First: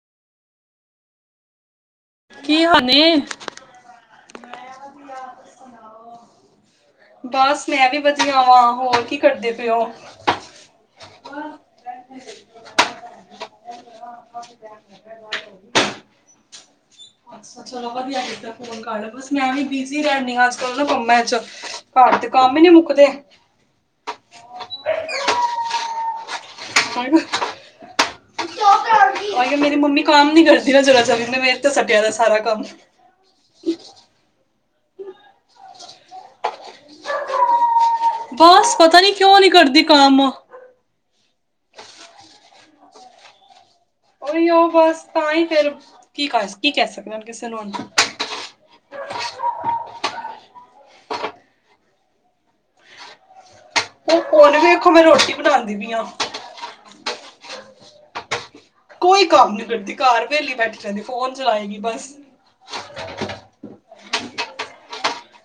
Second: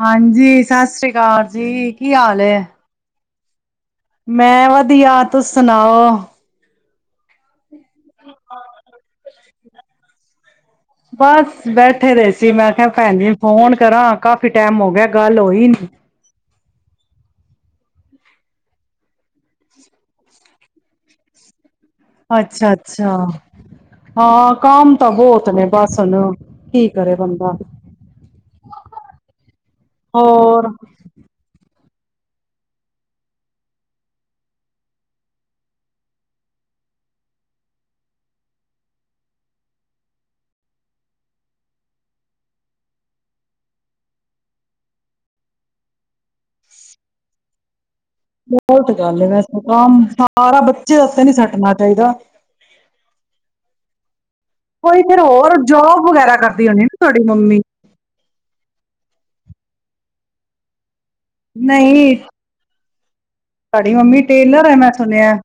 ਹਾਂਜੀ ਸਤਿ ਸ੍ਰੀ ਅਕਾਲ ਜੀ। ਹਾਲ ਏ ਕੀ [inaudible] ਹੋਨੀ ਮੈਂ ਵਧੀਆ ਤੁਸੀਂ ਸੁਣਾਓ। ਬਸ ਮੈਂ ਵੀ ਵਧੀਆ ਵਾਂ, ਹੋਰ ਕੀ ਕਰਦੇ ਪਏ ਓ? ਬਸ ਬੈਠੇ ਦੇ ਸੀ ਮੈਂ ਕਿਹਾ ਭੈਣ ਜੀ ਨੂੰ ਫੋਨ ਕਰਾਂ ਕਾਫੀ ਟਾਈਮ ਹੋ ਗਿਆ ਗੱਲ ਹੋਈ ਨੀ। ਅੱਛਾ ਚਲੋ ਵਧੀਆ ਕੀਤਾ ਫੋਨ ਕਰ ਲਿਆ। ਬਸ ਮੈਂ ਵੀ ਬਿਜ਼ੀ ਰਹਿੰਦੀ ਹਾਂ ਅੱਜਕੱਲ ਨਾ ਕੰਮਾਂ ਚ। ਦੇ ਕੰਮ ਹੀ ਨਹੀਂ ਅੱਛਾ ਮੁੱਕਦੇ। ਅੱਛਾ। ਹਾਂ ਕੰਮ ਤਾਂ ਬਹੁਤ ਨੇ ਬਸ ਹੁਣ। ਕੀ ਕਰੇ ਬੰਦਾ। ਮੇਰੀ ਮੰਮੀ ਕਾਮ ਨੀ ਹੋਰ ਕਰਦੀ ਨਾ ਜਰਾ ਜਾ ਵੀ। ਮੇਰੇ ਤੇ ਸਟਿਆ ਦਾ ਸਾਰਾ ਕੰਮ ਬਸ ਪਤਾ ਨੀ ਕਿਉਂ ਨੀ ਕਰਦੀ ਕੰਮ? ਉਹੀ ਉਹ ਬਸ ਤਾਂਹੀ ਫੇਰ ਕੀ ਕਰ ਕੀ ਕਹਿ ਸਕਦੇ ਹੁਣ ਕਿਸੇ ਨੂੰ? ਬਹੁਤ [unintelligible] ਤੇ ਉੱਤੇ ਨਹੀਂ ਸੱਟਣਾ ਚਾਹੀਦਾ। [inaudible] ਵੇਖੋ ਮੈਂ ਕੋਈ ਫਿਰ ਰੋਟੀ ਹੋਰ ਬਣਾਉਂਦੀ ਪਈ ਆ। ਜੋਬ ਵਗੈਰਾ ਕਰਦੀ ਹੋਣੀ ਨਾ ਤੁਹਾਡੀ ਮੰਮੀ? ਕੋਈ ਕੰਮ ਨੀ ਕਰਦੀ ਘਰ ਵਿਹਲੀ ਬੈਠੀ ਰਹਿੰਦੀ। ਫੋਨ ਚਲਾਏਗੀ ਬਸ ਨਹੀਂ ਤੁਹਾਡੀ ਮੰਮੀ ਟੇਲਰ ਐ ਮੈਂ ਸੁਣਿਆ।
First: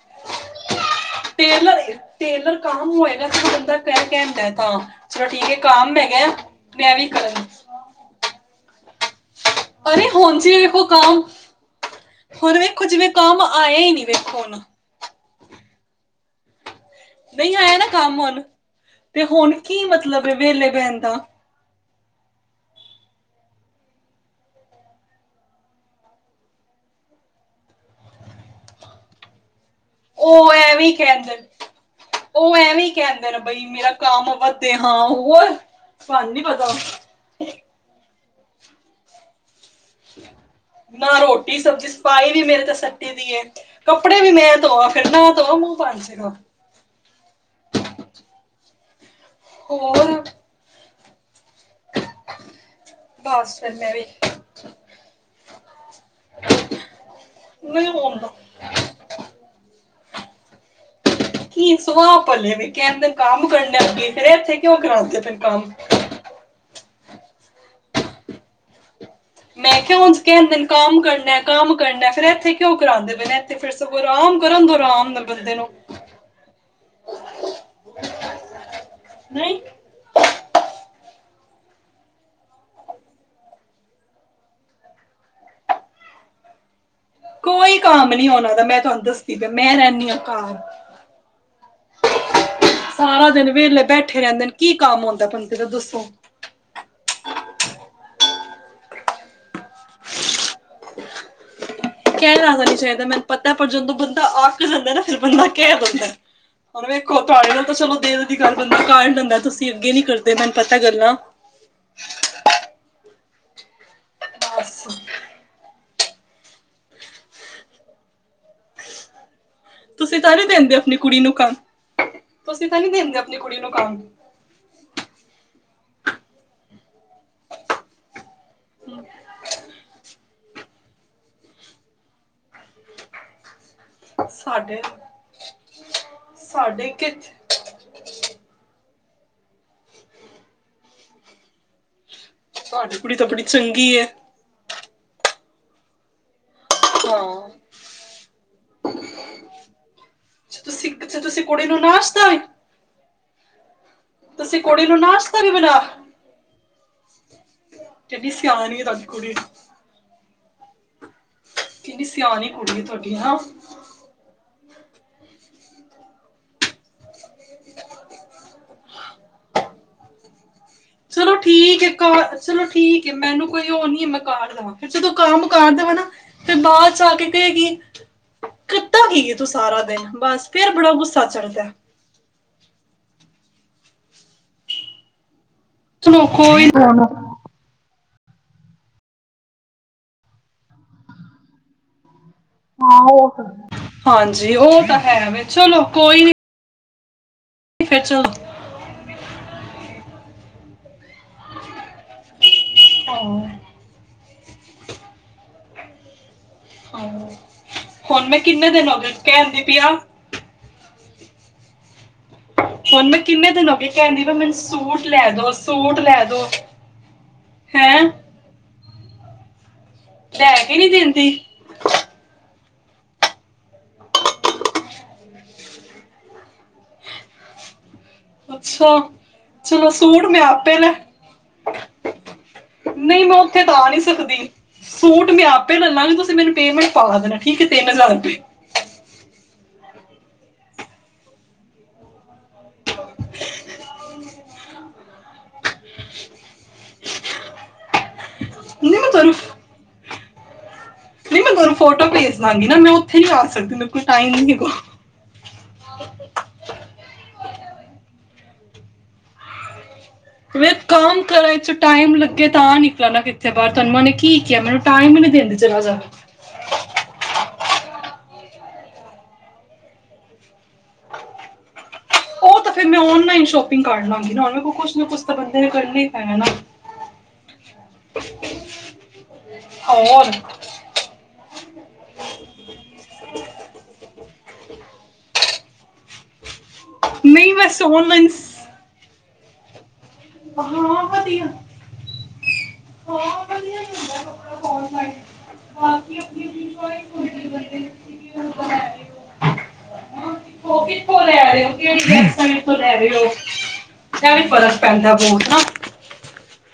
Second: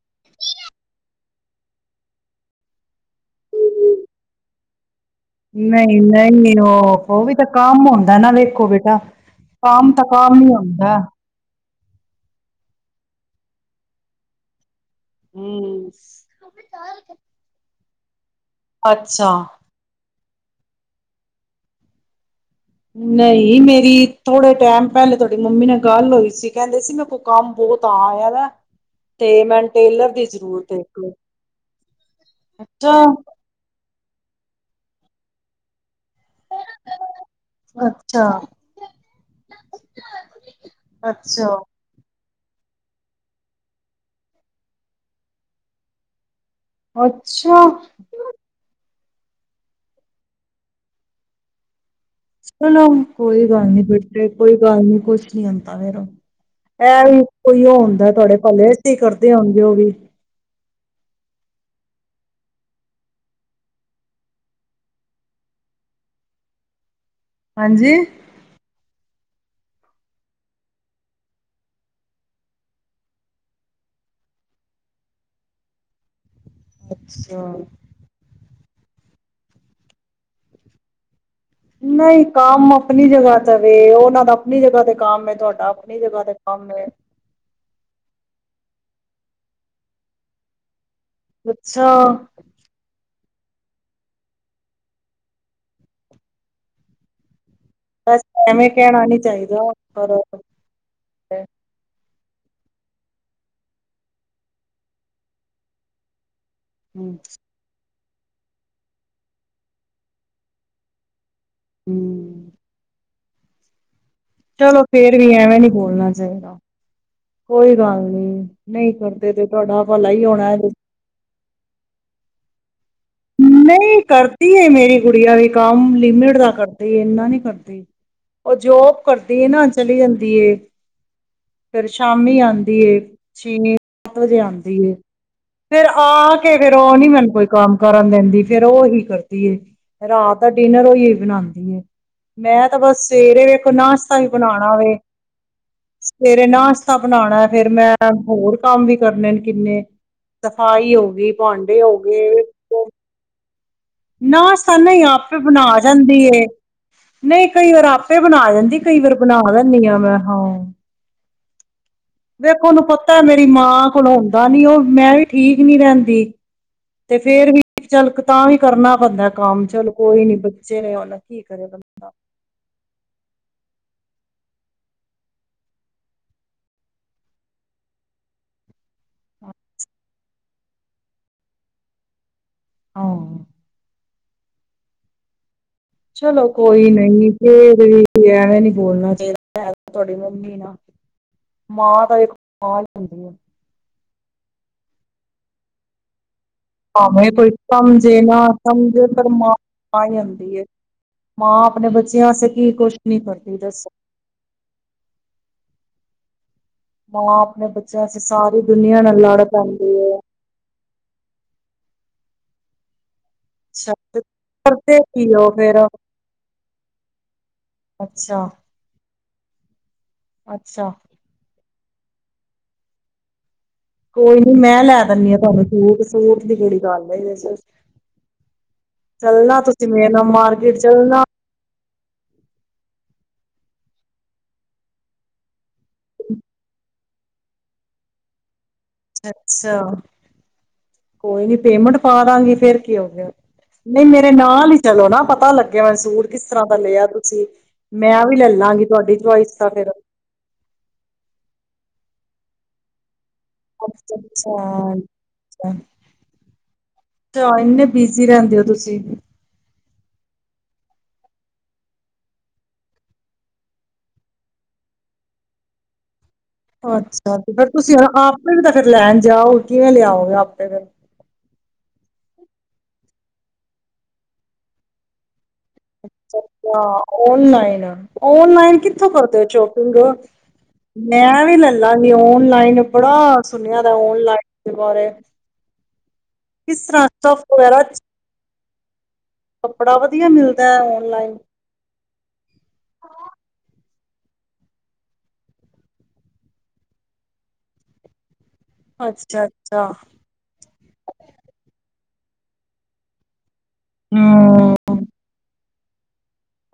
ਟੇਲਰ ਟੇਲਰ ਕੰਮ ਹੋਏਗਾ [unintelligible] [unintelligible] ਕਾਮ ਨਹੀਂ ਹੈਗਾ ਨਹੀਂ ਮੈਂ ਉਹ ਉਹ ਵੀ ਕਰਨ ਤਾਂ ਕੰਮ ਹੁੰਦਾ ਨਾ ਵੇਖੋ ਬੇਟਾ ਕੰਮ ਤਾਂ ਅਰੇ ਹੁਣ ਕਾਮ ਹੀ ਜੀ ਵੇਖੋ ਹੁੰਦਾ। ਕਾਮ ਹੁਣ ਵੇਖੋ ਜਿਵੇਂ ਕੰਮ ਆਇਆ ਹੀ ਨਹੀਂ ਵੇਖੋ ਹੁਣ। ਹੂੰ। ਨਹੀਂ ਆਇਆ ਨਾ ਕੰਮ ਹੁਣ? ਤੇ ਅੱਛਾ ਹੁਣ ਕੀ ਮਤਲਬ ਵਿਹਲੇ ਬੈਣ ਦਾ। ਨਹੀਂ, ਮੇਰੀ ਥੋੜੇ ਟਾਈਮ ਪਹਿਲੇ ਤੁਹਾਡੀ ਮੰਮੀ ਨਾਲ ਗੱਲ ਹੋਈ ਸੀ ਕਹਿੰਦੇ ਸੀ ਮੇਰੇ ਕੋਲ ਕੰਮ ਬਹੁਤ ਆ ਤੇ ਮੈਂ ਉਹ ਐਵੀ ਕਹਿੰਦੇ ਉਹ ਐ ਵੀਂ ਅੱਛਾ ਕਹਿੰਦੇ ਨੇ ਬਈ ਮੇਰਾ ਕੰਮ ਵਧੇ ਹਾਂ ਹੂੰ [inaudible] ਸਾਨੂੰ ਨੀ ਪਤਾ ਅੱਛਾ ਨਾ ਅੱਛਾ ਰੋਟੀ ਸਬਜ਼ੀ ਸਪਾਈ ਵੀ ਮੇਰੇ ਤੇ ਸੱਟੀ ਦਈ ਕੱਪੜੇ ਵੀ ਮੈਂ ਧੋਆ ਫਿਰ ਨਾ ਧੋ ਮੂੰਹ [unintelligible] ਅੱਛਾ। ਹੋਰ। ਚਲੋ ਕੋਈ ਬਸ ਗੱਲ ਫਿਰ ਨੀ ਮੈਂ ਵੀ ਬੇਟੇ ਕੋਈ ਗੱਲ ਨੀ ਕੁੱਛ ਨੀ ਹੁੰਦਾ ਫੇਰ ਇਹ ਵੀ ਕੋਈ ਓ ਹੁੰਦਾ ਤੁਹਾਡੇ ਭਲੇ ਵਸਤੇ ਹੀ ਕਰਦੇ ਹੋਣਗੇ ਓ ਵੀ ਕੀ ਸਵਾਹ ਭਲੇ ਨੇ [unintelligible] ਕਹਿਣ [unintelligible] ਕੰਮ ਕਰਨਾ ਅੱਗੇ ਫੇਰ ਇੱਥੇ ਕਿਉਂ ਕਰਾਂਦੇ ਫੇਰ ਕੰਮ ਹਾਂਜੀ ਮੈਂ ਕਿਹਾ ਉਂਜ ਕਹਿੰਦੇ ਨੇ ਕੰਮ ਕਰਨਾ ਕੰਮ ਕਰਨਾ ਫੇਰ ਇੱਥੇ ਕਿਉਂ ਕਰਾਉਂਦੇ ਪਏ ਨੇ ਇੱਥੇ ਫਿਰ ਸਗੋਂ ਆਰਾਮ ਕਰਨ ਦੋ ਆਰਾਮ ਨਾ ਬੰਦੇ ਨੂੰ ਅੱਛਾ। ਨਹੀਂ। ਨਹੀਂ ਕੰਮ ਆਪਣੀ ਜਗ੍ਹਾ ਤੇ ਵੇ ਉਹਨਾਂ ਦਾ ਆਪਣੀ ਜਗ੍ਹਾ ਤੇ ਕੰਮ ਐ ਤੁਹਾਡਾ ਆਪਣੀ ਜਗ੍ਹਾ ਤੇ ਕੰਮ ਐ ਕੋਈ ਕੰਮ ਨੀ ਉਹਨਾਂ ਦਾ ਮੈਂ ਤੁਹਾਨੂੰ ਦੱਸਦੀ ਪਈ ਮੈਂ ਰਹਿਨੀ ਆ ਘਰ ਅੱਛਾ। ਸਾਰਾ ਦਿਨ ਵੇਹਲੇ ਬੈਠੇ ਰਹਿੰਦੇ ਨੇ ਕੀ ਕੰਮ ਹੁੰਦਾ ਬੰਦੇ ਦਾ ਦੱਸੋ [unintelligible] ਐਵੇਂ ਕਹਿਣਾ ਨੀ ਚਾਹੀਦਾ ਪਰ ਤੇ [inaudible] ਕਹਿਣਾ ਤਾਂ ਨੀ ਚਾਹੀਦਾ ਮੈਨੂੰ ਪਤਾ ਪਰ ਜਦੋਂ ਬੰਦਾ ਅੱਕ ਜਾਂਦਾ ਨਾ ਫਿਰ ਬੰਦਾ ਕਹਿ ਦਿੰਦਾ ਹੁਣ ਹੂੰ ਵੇਖੋ ਤੁਹਾਡੇ ਨਾਲ ਤਾਂ ਚਲੋ ਦਿਲ ਦੀ ਗੱਲ ਬੰਦਾ ਕਰ ਲੈਂਦਾ ਤੁਸੀਂ ਅੱਗੇ ਨੀ ਕਰਦੇ ਮੈਨੂੰ ਪਤਾ ਗੱਲਾਂ ਹੂੰ। ਚਲੋ ਬਸ ਫੇਰ ਵੀ ਐਵੇਂ ਨੀ ਬੋਲਣਾ [inaudible] ਕੋਈ ਗੱਲ ਨੀ ਨਹੀਂ ਕਰਦੇ ਤੇ ਤੁਹਾਡਾ ਭਲਾ ਤੁਸੀਂ ਹੀ [unintelligible] ਹੋਣਾ ਦਿੰਦੇ ਆਪਣੀ ਕੁੜੀ ਨੂੰ ਕੰਮ ਤੁਸੀਂ ਤਾਂ ਨੀ ਦਿੰਦੇ ਆਪਣੀ ਕੁੜੀ ਨੂੰ ਕੰਮ ਨਹੀਂ ਕਰਦੀ ਏ ਮੇਰੀ ਗੁੱਡੀਆ ਵੀ ਕੰਮ ਲਿਮਿਟ ਦਾ ਕਰ ਦੀ ਏ ਐਨਾ ਨੀ ਕਰਦੀ ਉਹ ਜੋਬ ਕਰਦੀ ਏ ਨਾ ਚਲੀ ਜਾਂਦੀ ਏ। ਫੇਰ ਸ਼ਾਮੀ ਆਉਂਦੀ ਏ ਚੀਨੀ ਸੱਤ ਵਜੇ ਸਾਡੇ ਆਉਂਦੀ ਫੇਰ ਆ ਕੇ ਫੇਰ ਸਾਡੇ ਉਹ ਨੀ ਮੈਨੂੰ ਕਿੱਥੇ ਕੋਈ ਕੰਮ ਕਰਨ ਦੇਂਦੀ ਫੇਰ ਉਹ ਉਹੀ ਕਰਦੀ ਏ ਰਾਤ ਦਾ ਡਿਨਰ ਓਹੀ ਏ ਬਣਾਦੀ ਏ। ਮੈਂ ਤਾਂ ਤੁਹਾਡੀ ਬਸ ਕੁੜੀ ਬੜੀ ਸਵੇਰੇ ਵੇਖੋ ਚੰਗੀ ਹੈ ਨਾਸ਼ਤਾ ਹੀ ਬਣਾਣਾ ਵੇ। ਸਵੇਰੇ ਨਾਸ ਤਾ ਬਣਾਉਣਾ ਹਾਂ ਫੇਰ ਮੈਂ ਹੋਰ ਕੰਮ ਵੀ ਕਰਨੇ ਨੇ ਕਿੰਨੇ ਤੁਸੀਂ ਸਫ਼ਾਈ ਹੋ ਗਈ, ਤੁਸੀਂ ਕੁੜੀ ਨੂੰ ਭਾਂਡੇ ਹੋ ਨਾਸ਼ਤਾ ਵੀ ਗਏ। ਨਾ ਤੁਸੀਂ ਕੁੜੀ ਸਾਨੂੰ ਨੂੰ ਹੀ ਆਪੇ ਨਾਸ਼ਤਾ ਵੀ ਬਣਾ ਜਾਂਦੀ ਏ। ਨਹੀਂ ਕਈ ਵਾਰ ਆਪੇ ਕਿੰਨੀ ਬਣਾ ਜਾਂਦੀ ਸਿਆਣੀ ਹੈ ਕਈ ਤੁਹਾਡੀ ਵਾਰ ਕੁੜੀ ਬਣਾ ਦਿੰਦੀ ਆਂ ਮੈਂ ਹਾਂ ਕਿੰਨੀ ਸਿਆਣੀ ਵੇਖੋ ਕੁੜੀ ਹੈ ਉਹਨੂੰ ਤੁਹਾਡੀ ਪਤਾ ਹਾਂ ਮੇਰੀ ਮਾਂ ਕੋਲ ਹੁੰਦਾ ਨੀ ਉਹ ਮੈਂ ਵੀ ਠੀਕ ਨੀ ਰਹਿੰਦੀ। ਤੇ ਫੇਰ ਵੀ ਚਲ ਤਾਂ ਵੀ ਕਰਨਾ ਪੈਂਦਾ। ਕੰਮ ਚੱਲ ਕੋਈ ਨੀ ਬੱਚੇ ਨੇ ਹੁਣ ਚਲੋ ਕੀ ਕਰੇ ਠੀਕ ਹੈ ਬੰਦਾ। ਘ ਚਲੋ ਠੀਕ ਹੈ ਮੈਨੂੰ ਕੋਈ ਹੋ ਨਹੀਂ। ਮ ਕਰ ਦੇਵਾਂ ਫਿਰ ਜਦੋਂ ਕੰਮ ਕਰ ਦੇਵਾਂ ਨਾ ਫਿਰ ਬਾਅਦ 'ਚ ਆ ਕੇ ਕਹੈ ਗੀ ਕੀਤਾ ਕੀ ਏ ਤੂੰ ਸਾਰਾ ਦਿਨ ਬਸ ਫੇਰ ਬੜਾ ਗੁੱਸਾ ਚੜਦਾ। ਆਹ ਚਲੋ ਕੋਈ ਨਹੀਂ ਫੇਰ ਵੀ ਐਵੇਂ ਨੀ ਬੋਲਣਾ ਚਾਹੀਦਾ ਤੁਹਾਡੀ ਮੰਮੀ ਨਾ ਮਾਂ ਦਾ ਇੱਕ ਆਲ ਹਾਂ ਉਹ ਇੰਡੀਆ। ਤਾਂ ਹਾਂਜੀ ਉਹ ਤਾਂ ਹੈ ਵੇ, ਚਲੋ ਕੋਈ ਹਾਂ, ਕੋਈ ਨੀ ਫਿਰ ਸਮਝੇ ਚਲੋ ਨਾ ਸਮਝੇ ਪਰ ਮਾਂ, ਮਾਂ ਹੀ ਹੁੰਦੀ ਐ। ਮਾਂ ਆਪਣੇ ਬੱਚਿਆਂ ਵਾਸਤੇ ਕੀ ਕੁਛ ਨੀ ਹਾਂ ਕਰਦੀ ਦੱਸੋ। ਮਾਂ ਹਾਂ, ਆਪਣੇ ਬੱਚਿਆਂ ਵਾਸਤੇ ਹੁਣ ਮੈਂ ਸਾਰੀ ਕਿੰਨੇ ਦਿਨ ਹੋ ਦੁਨੀਆਂ ਗਏ ਨਾਲ ਲੜ ਕਹਿੰਦੀ ਪਈ ਆ ਪੈਂਦੀ ਹੈ। ਹੁਨ ਮੈਂ, ਕਿੰਨੇ ਦਿਨ ਹੋਗੇ ਅੱਛਾ ਕਹਿੰਦੀ ਵੀ ਮੈਨੂੰ ਕਰਦੇ ਸੂਟ ਕੀ ਉਹ ਲੈਦੋ ਫੇਰ ਸੂਟ ਲੈਦੋ। ਅੱਛਾ-ਅੱਛਾ। ਲੇ ਕੇ ਹੀ ਨੀ ਦਿੰਦੀ। ਕੋਈ ਨੀ ਮੈਂ ਲੈ ਦੱਨੀ ਹਾਂ, ਤੁਹਾਨੂੰ ਸੂਟ-ਸੂਟ। ਕਿ ਕਿਹੜੀ ਗੱਲ ਐ, ਅੱਛਾ ਚੱਲਣਾ ਤੁਸੀਂ ਚਲੋ ਮੇਰੇ ਨਾਲ ਸੂਟ ਮੈਂ ਮਾਰਕਿਟ ਆਪੇ ਲੈ ਚੱਲਣਾ। ਨਹੀਂ ਮੈਂ ਉੱਥੇ ਤਾਂ ਆ ਨਹੀਂ ਸਕਦੀ ਸੂਟ ਮੈਂ ਆਪੇ ਲੈਲੇਗੀ, ਤੁਸੀਂ ਮੈਨੂੰ ਪੇਮੈਂਟ ਪਾ ਦੇਣਾ ਠੀਕ ਹੈ, ਤਿੰਨ ਹਜ਼ਾਰ ਰੁਪਏ ਅੱਛਾ, ਕੋਈ ਨੀ ਪੇਮੈਂਟ ਪਾ ਦਾਂਗੀ। ਫੇਰ ਕੀ ਹੋ ਗਿਆ, ਹੋ ਨਹੀਂ ਮੇਰੇ ਨਾਲ ਹੀ ਚਲੋ ਨਾ ਪਤਾ ਲੱਗਿਆ, ਮੈ ਸੂਟ ਕਿਸ ਤਰ੍ਹਾਂ ਦਾ ਲਿਆ ਤੁਸੀਂ ਮੈਂ ਵੀ ਲੈਲਾਂਗੀ ਨਹੀਂ ਮੈਂ ਤੁਹਾਡੀ ਤੁਹਾਨੂੰ ਚਆਇਸ ਤਾਂ ਫਿਰ। ਨਹੀਂ ਮੈਂ ਥੋਨੂੰ ਫੋਟੋ ਭੇਜ ਦਾਂਗੀ, ਨਾ ਮੈਂ ਉ ਅੱਛਾ-ਅੱਛਾ ਇਨੇ ਬਿਜੀ ਰਹਿੰਦੇ ਔ। ਤੁਸੀ, ਕੰਮ ਕਰਾਂ ਏਚ ਚੋਂ ਟਾਈਮ ਲੱਗੇ, ਤਾਂ ਨਿਕਲ ਨਾ ਕਿੱਥੇ ਬਾਹਰ ਤਹਾਨੂੰ ਨੇ ਕੀ ਕਿਹਾ ਮੈਨੂੰ ਟਾਈਮ ਹੀ ਨੀ ਦਿੰਦੀ ਜਰਾ ਜਾ ਵੀ ਅੱਛਾ, ਤੇ ਫਿਰ ਤੁਸੀਂ ਆਪੇ ਵੀ ਤੇ ਫਿਰ ਲੈਣ ਜਾਓ, ਕਿਵੇਂ ਲਿਆਓਗੇ ਆਪੇ ਫ ਉਹ ਤਾਂ ਫਿਰ ਮੈਂ ਔਨਲਾਈਨ ਸ਼ੋਪਿੰਗ ਕਰ ਲਾਂਗੀ, ਨਾ ਹੁਣ ਮੈਂ ਕੋ ਕੁਛ ਨਾ ਕੁਛ ਤਾਂ ਬ ਔਨਲਾਈਨ-ਔਨਲਾਈਨ ਕਿੱਥੋਂ ਕਰਦੇ ਹੋ ਸ਼ੋਪਿੰਗ, ਔਰ ਮੈਂ ਵੀ ਲੈਲਾਂਗੀ ਔਨਲਾਈਨ ਬੜਾ ਸੁਣਿਆ ਔਨਲਾਈਨ ਬਾਰੇ ਕਿਸ ਤਰ੍ਹਾਂ ਸਟਫ ਨਹੀਂ ਬਸ ਔਨਲਾਨ ਹ [inaudible] ਬੜਾ ਵਧੀਆ ਮਿਲਦਾ ਹੈ, ਔਨਲਾਈਨ ਵਧੀਆ ਹਾਂ ਵਧੀਆ ਮਿਲਦਾ ਕੱਪੜਾ, ਬਾਕੀ ਆਪਣੀ-ਆਪਣੀ ਚੁਆਇਸ ਹੁੰਦੀ ਐ। ਹੇ ਅੱਛਾ ਅੱਛਾ ਕਿੱਥੋਂ ਲੈ ਰਹੇ ਹੋ ਕਿਹੜੀ [unintelligible] ਤੋਂ ਲੈ ਰਹੇ ਹੋ। ਐ ਵੀ ਫਰਕ ਪੈਂਦਾ ਬਹੁਤ ਨਾ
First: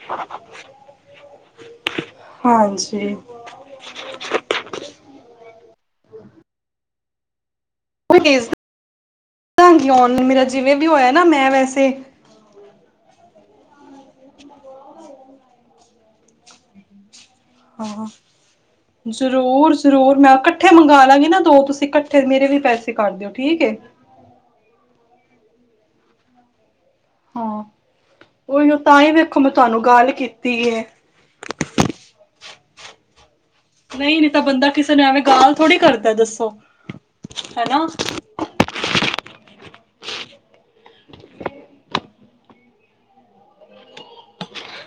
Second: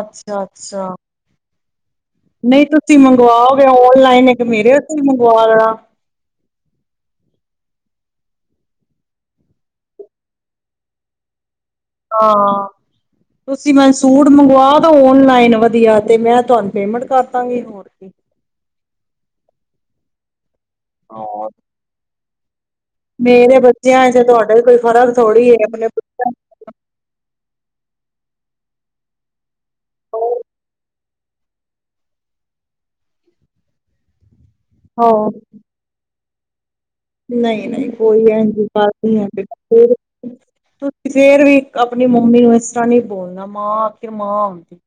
ਅੱਛਾ-ਅੱਛਾ, ਨਹੀਂ ਤੁਸੀਂ ਹਾਂਜੀ ਮੰਗਵਾਓਗੇ ਔਨਲਾਈਨ ਫੇਰ ਮੇਰੇ ਉੱਥੋ ਮੰਗਵਾ ਲੇਨਾ ਮੇਰਾ ਜਿਵੇਂ ਵੀ ਹੋਇਆ ਨਾ ਮੈਂ ਵੈਸੇ ਹਾਂ ਤੁਸੀਂ ਮ ਸੂਟ ਮੰਗਵਾਓ ਤਾਂ ਔਨ ਲਾਈਨ ਵਧੀਆ ਤੇ ਮੈਂ ਤੁਹਾਨੂੰ ਪੇਮੈਂਟ ਕਰ ਕਰਦਾਗੀ ਹੋਰ ਹਾਂ ਕੀ ਜ਼ਰੂਰ ਜ਼ਰੂਰ ਮੈਂ ਘ ਇਕੱਠੇ ਮੰਗਲਾਂਗੀ ਨਾ ਹਾਂ ਦੋ ਤੁਸੀਂ ਇੱ ਫਿਰ ਮੇਰੇ ਵੀ ਪੈਸੇ ਕਰ ਦਿਓ ਮੇਰੇ ਠੀਕ ਏ ਬੱਚਿਆਂ ਜਾਂ ਤੁਹਾਡਾ ਕੋਈ ਫਰਕ ਥੋੜੀ ਹੈਗਾ [unintelligible] ਹਾਂ, ਉਹੀ ਤਾਂ ਹੀ ਵੇਖੋ ਮਤ ਤੁਹਾਨੂੰ ਗੱਲ ਨੂੰ ਕੀਤੀ ਐ। ਨਹੀਂ ਨਹੀਂ ਤਾਂ ਬੰਦਾ ਕਿਸੇ ਨੇ ਐਵੇਂ ਹਾਂ ਗਾਲ ਥੋੜੀ ਕਰਦਾ ਦੱਸੋ ਸ [inaudible] ਨਹੀਂ ਨਹੀਂ, ਕੋਈ [unintelligible] ਤੁਸੀਂ ਫਿਰ ਵੀ ਆਪਣੀ ਮੰਮੀ ਨੂੰ ਇਸ ਤਰ੍ਹਾਂ ਨੀ ਬੋਲਣਾ ਮਾਂ ਆਖਿਰ ਮਾਂ ਹੁੰਦੀ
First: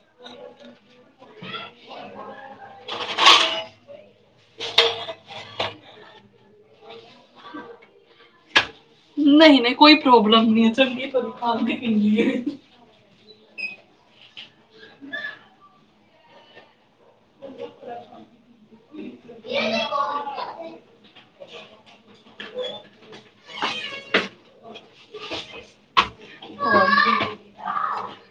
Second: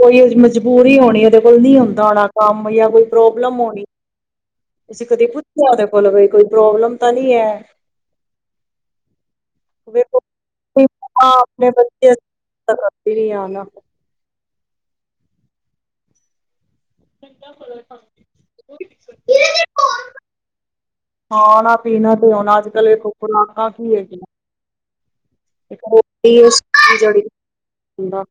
ਕੋਈ ਮਜਬੂਰੀ ਹੋਣੀ ਉਹਦੇ ਕੋਲ ਨਹੀਂ ਹੁੰਦਾ ਹੋਣਾ ਕੰਮ ਜਾਂ ਕੋਈ ਪ੍ਰੋਬਲਮ ਹੋਣੀ ਤੁਸੀਂ ਕਦੇ ਪੁੱਛਿਆ ਉਹਦੇ ਕੋਲ ਭ ਕੋਈ ਪ੍ਰੋਬਲਮ ਤਾਂ ਨਹੀਂ ਐ। ਨਹੀਂ ਨਹੀਂ, ਕੋਈ ਪ੍ਰੋਬਲਮ ਨਹੀਂ ਹੈ, ਚੰਗੀ ਭਲੀ ਮਾਂ ਆਪਣੇ ਖਾਦੀ ਬੱਚੇ ਪੀਂਦੀ ਐ ਤਾਂ ਕਰਦੀ ਨਹੀਂ ਆ ਨਾ [unintelligible] [unintelligible] ਖਾਣਾ ਪੀਣਾ ਤੇ ਹੁਣ ਅੱਜ ਕੱਲ [unintelligible] ਇੱਕ [unintelligible]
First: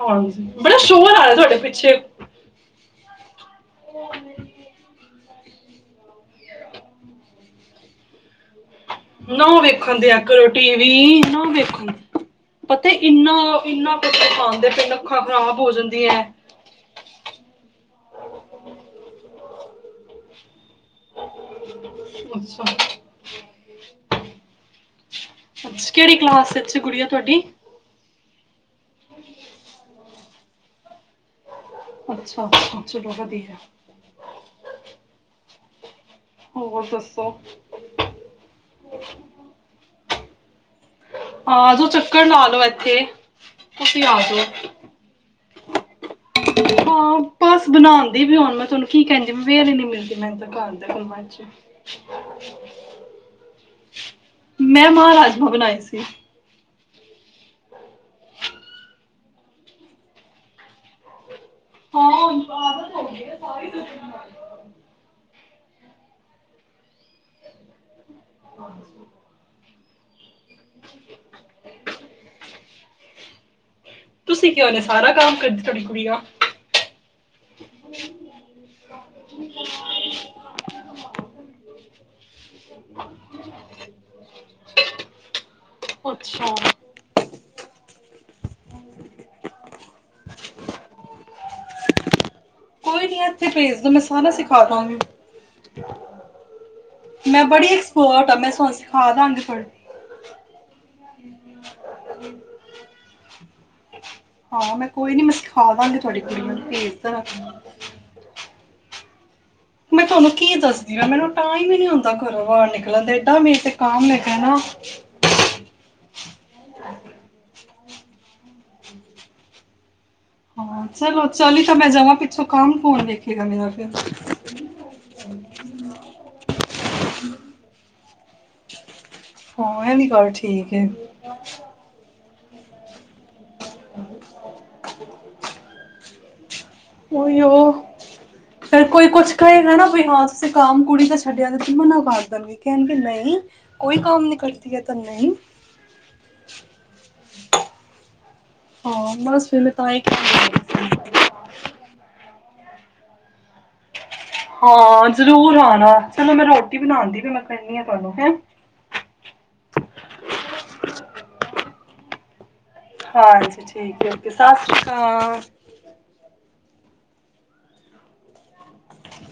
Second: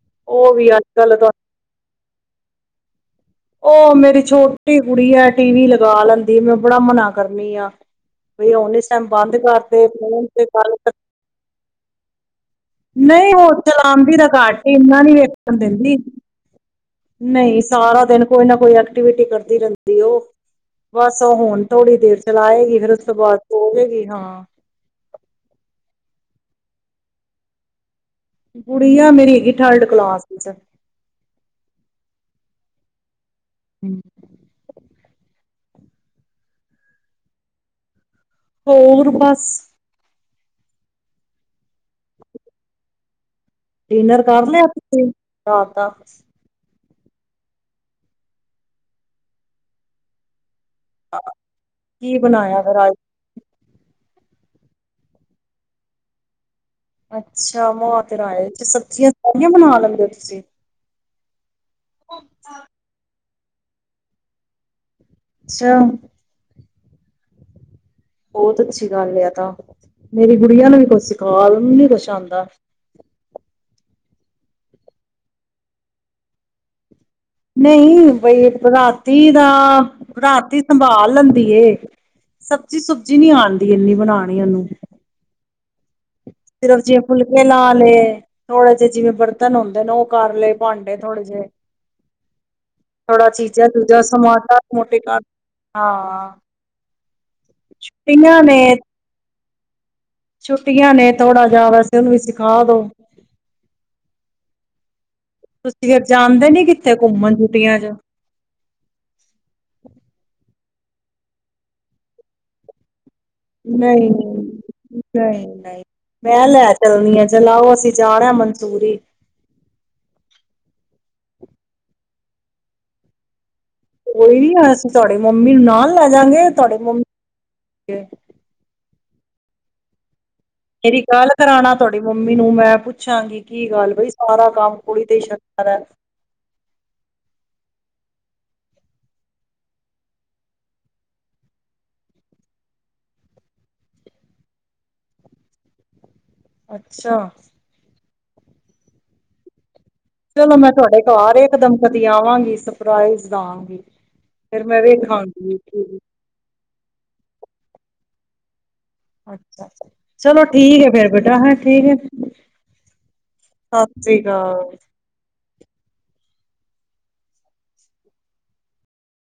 ਹਾਂਜੀ, ਉਹ ਵੀ ਬੜਾ ਅੱਜ ਸ਼ੋਰ ਕੱਲ ਆ ਰਿਹਾ ਤੁਹਾਡੇ ਪਿੱਛੇ। ਉਹ ਮੇਰੀ ਛੋਟੀ ਕੁੜੀ ਐ ਟੀਵੀ ਲਗਾ ਲੈਂਦੀ ਆ ਮੈਂ ਬੜਾ ਮਨਾ ਕਰਨੀ ਆ ਬਈ ਓਹਨੇ ਨਾ ਵੇਖਣ ਦਿਆ ਕਰੋ ਟੀਵੀ ਨਾ ਵੇਖਣ ਪਤਾ ਨਹੀਂ ਇੰਨਾ ਉਹ ਇੰਨਾ ਚਲਾਉਂਦੀ ਪਛ ਤਾਂ ਘੱਟ ਖਾਂਦੇ ਹੀ ਪਏ ਇੰਨਾ ਨੀ ਅੱਖਾਂ ਵੇਖਣ ਖ਼ਰਾਬ ਹੋ ਦਿੰਦੀ ਜਾਂਦੀਆਂ। ਨਹੀਂ ਸਾਰਾ ਦਿਨ ਕੋਈ ਨਾ ਕੋਈ ਐਕਟੀਵਿਟੀ ਕਰਦੀ ਰਹਿੰਦੀ ਉਹ। ਬਸ ਉਹ ਹੁਣ ਥੋੜ੍ਹੀ ਦੇਰ ਅੱਛਾ ਚਲਾਏਗੀ ਫਿਰ ਉਸ ਤੋਂ ਬਾਅਦ ਸੋਜੇਗੀ ਹਾਂ। ਅੱਛਾ ਕਿਹੜੀ ਕਲਾਸ ਵਿੱਚ ਗੁਡੀਆਂ ਤੁਹਾਡੀ। ਗੁਡੀਆਂ ਮੇਰੀ ਹੈਗੀ ਥਰਡ ਕਲਾਸ ਚ ਅੱਛਾ [unintelligible] ਹੂੰ। ਹੋਰ ਦੱਸੋ। ਹੋਰ ਬਸ ਹਾਂ ਆਜੋ ਚੱਕਰ ਲਾ ਲੋ ਇੱਥੇ। ਤੁਸੀਂ ਆ ਡਿਨਰ ਜਾਓ ਕਰ ਲਿਆ [unintelligible] ਰਾਤ ਦਾ। ਹਾਂ, ਬਸ ਬਣਾਉਦੀ ਪਈ ਹੁਣ ਮੈਂ ਤੁਹਾਨੂੰ ਕੀ ਕਹਿੰਦੀ ਪਈ ਬੇਲ ਹੀ ਨਹੀਂ ਮਿਲਦੀ ਮੈਨੂੰ ਘਰ [unintelligible] ਅੱਛਾ। ਕੀ ਬਣਾਇਆ ਫਿਰ ਅੱਜ ਮੈਂ ਮਾਹ ਰਾਜਮ ਬਣਾਏ ਸੀ। ਅੱਛਾ [unintelligible] ਸਬਜ਼ੀਆਂ ਬੜੀਆਂ ਬਣਾ ਲੈਂਦੇ ਹੋ ਤੁਸੀਂ। ਹਾਂ [inaudible] [inaudible] ਅੱਛਾ। ਬਹੁਤ ਅੱਛੀ ਗੱਲ ਆ ਤਾਂ। ਮੇਰੀ ਗੁੜੀਆਂ ਨੂੰ ਵੀ ਕੁਝ ਸਿਖਾ ਉਹਨੂੰ ਨੀ ਕੁਛ ਆਂਦਾ। ਤੁਸੀਂ ਕਿਉਂ ਐਨਾ ਸਾਰਾ ਕੰਮ ਕਰਦੇ ਤੁਹਾਡੀ ਕੁੜੀਆਂ ਨਹੀਂ ਬਈ ਰਾਤੀ ਦਾ ਰਾਤੀ ਸੰਭਾਲ ਲੈਂਦੀ ਏ ਸਬਜ਼ੀ ਸੁਬਜੀ ਨਹੀਂ ਆਂਦੀ ਇਨੀ ਬਣਾਉਣੀ ਉਹਨੂੰ। ਅੱਛਾ ਫਿਰ [unintelligible] ਲਾ ਲੇ। ਥੋੜੇ ਜਿਹੇ ਜਿਵੇਂ ਬਰਤਨ ਹੁੰਦੇ ਨੇ ਉਹ ਕਰਲੇ ਭਾਂਡੇ ਧੋਲੇ ਜਿਵੇਂ। ਕੋਈ ਨੀ ਇੱਥੇ ਭੇਜ ਦਿ ਮੈਂ ਚੂਜਾ ਸਾਰਾ ਸਮਾਟਾ ਸਿਖਾਦਾਂਗੀ ਮੋਟੇ ਕਰ ਹਾਂ ਮੈਂ ਬੜੀ ਐਕਸਪਰਟ ਆ ਛੁੱਟੀਆਂ ਮੈਨੂੰ ਨੇ ਸਿਖਾਦਾਂਗੀ। ਛੁੱਟੀਆਂ ਨੇ ਥੋੜਾ ਜਾ ਵੈਸੇ ਉਹਨੂੰ ਵੀ ਸਿਖਾ ਦੋ। ਹਾਂ, ਮੈਂ ਕੋਈ ਨੀ ਮੈਂ ਤੁਸੀਂ ਸਿਖਾਦਾਂਗੀ ਫਿਰ ਤੁਹਾਡੀ ਕੁੜੀਆਂ ਜਾਂਦੇ ਨੀ ਨੂੰ ਕਿੱਥੇ ਘੁੰਮਣ ਛੁੱਟੀਆਂ ਚ [unintelligible] ਮੈਂ ਤੁਹਾਨੂੰ ਕੀ ਦੱਸਦੀ ਜਿਵੇ ਮੈਨੂੰ ਟਾਈਮ ਹੀ ਨਹੀਂ ਹੁੰਦਾ ਘਰੋਂ ਬਾਹਰ ਨਿਕਲਣ ਦੇ। ਨਹੀਂ ਨਹੀਂ ਨਹੀਂ ਮੈਂ ਲੈ ਚੱਲਣੀ ਆ ਚਲਾਓ ਅਸੀਂ। ਜਾਣਾ ਮਨਸੂਰੀ। ਹਾਂ, ਚਲੋ ਚਲੀ ਤਾਂ ਮੈਂ ਜਵਾਂ ਪਿੱਛੋਂ ਕੰਮ ਕੌਣ ਦੇਖੇਗਾ ਮੇਰਾ। ਫਿਰ ਕੋਈ ਨੀ ਅਸੀਂ ਤੁਹਾਡੇ ਮੰਮੀ ਨੂੰ ਨਾਲ ਲੈ ਜਾਗੇ ਤੁਹਾਡੇ ਮੰਮੀ [unintelligible] ਹਾਂ ਐ ਵੀ ਗੱਲ ਠੀਕ। ਹੈ ਮੇਰੀ ਗੱਲ ਕਰਾਉਣਾ ਤੁਹਾਡੀ ਮਮੀ ਮੰਮੀ ਨੂੰ ਮੈਂ ਪੁੱਛਾਂਗੀ। ਕੀ ਗੱਲ ਬਈ ਸਾਰਾ ਕੰਮ ਕੁੜੀ ਤੇ ਹੀ [unintelligible] ਉਹੀਓ ਓ ਫਿਰ ਕੋਈ ਕੁਛ ਕਹੇਗਾ ਨਾ ਵੀ ਹਾਂ ਤੁਸੀਂ ਕੰਮ ਕੁੜੀ ਦਾ ਛੱਡਿਆ [unintelligible] ਮਨਾ ਕਰ ਦੇਣਗੇ ਕਹਿਣਗੇ ਨਹੀਂ ਕੋਈ ਕੰਮ ਨੀ ਕਰਦੀ ਆ ਤਾਂ ਨਹੀਂ। ਅੱਛਾ। ਹਾਂ ਬਸ ਵਿਹਲੇ ਤਾਂ ਹੀ। ਚਲੋ ਮੈਂ ਤੁਹਾਡੇ ਘਰ ਇਕ ਦਮ ਕਦੀ ਆਵਾਂਗੀ ਸਰਪ੍ਰਾਈਜ਼ ਦਹਾਂਗੀ। ਹਾਂ, ਜ਼ਰੂਰ ਆਣਾ ਚਲੋ ਮੈਂ ਰੋ ਰੋਟੀ ਬਣਾਣ ਦੀ ਪਈ ਮੈਂ ਕਰਨੀ ਆ ਤੁਹਾਨੂੰ ਹੈਂ। ਅੱਛਾ ਚਲੋ ਠੀਕ ਐ ਫੇਰ ਬੇਟਾ ਹੈ ਠੀਕ ਐ। ਹਾਂਜੀ, ਠੀਕ ਐ ਸਤਿ ਸ੍ਰੀ ਅਕਾਲ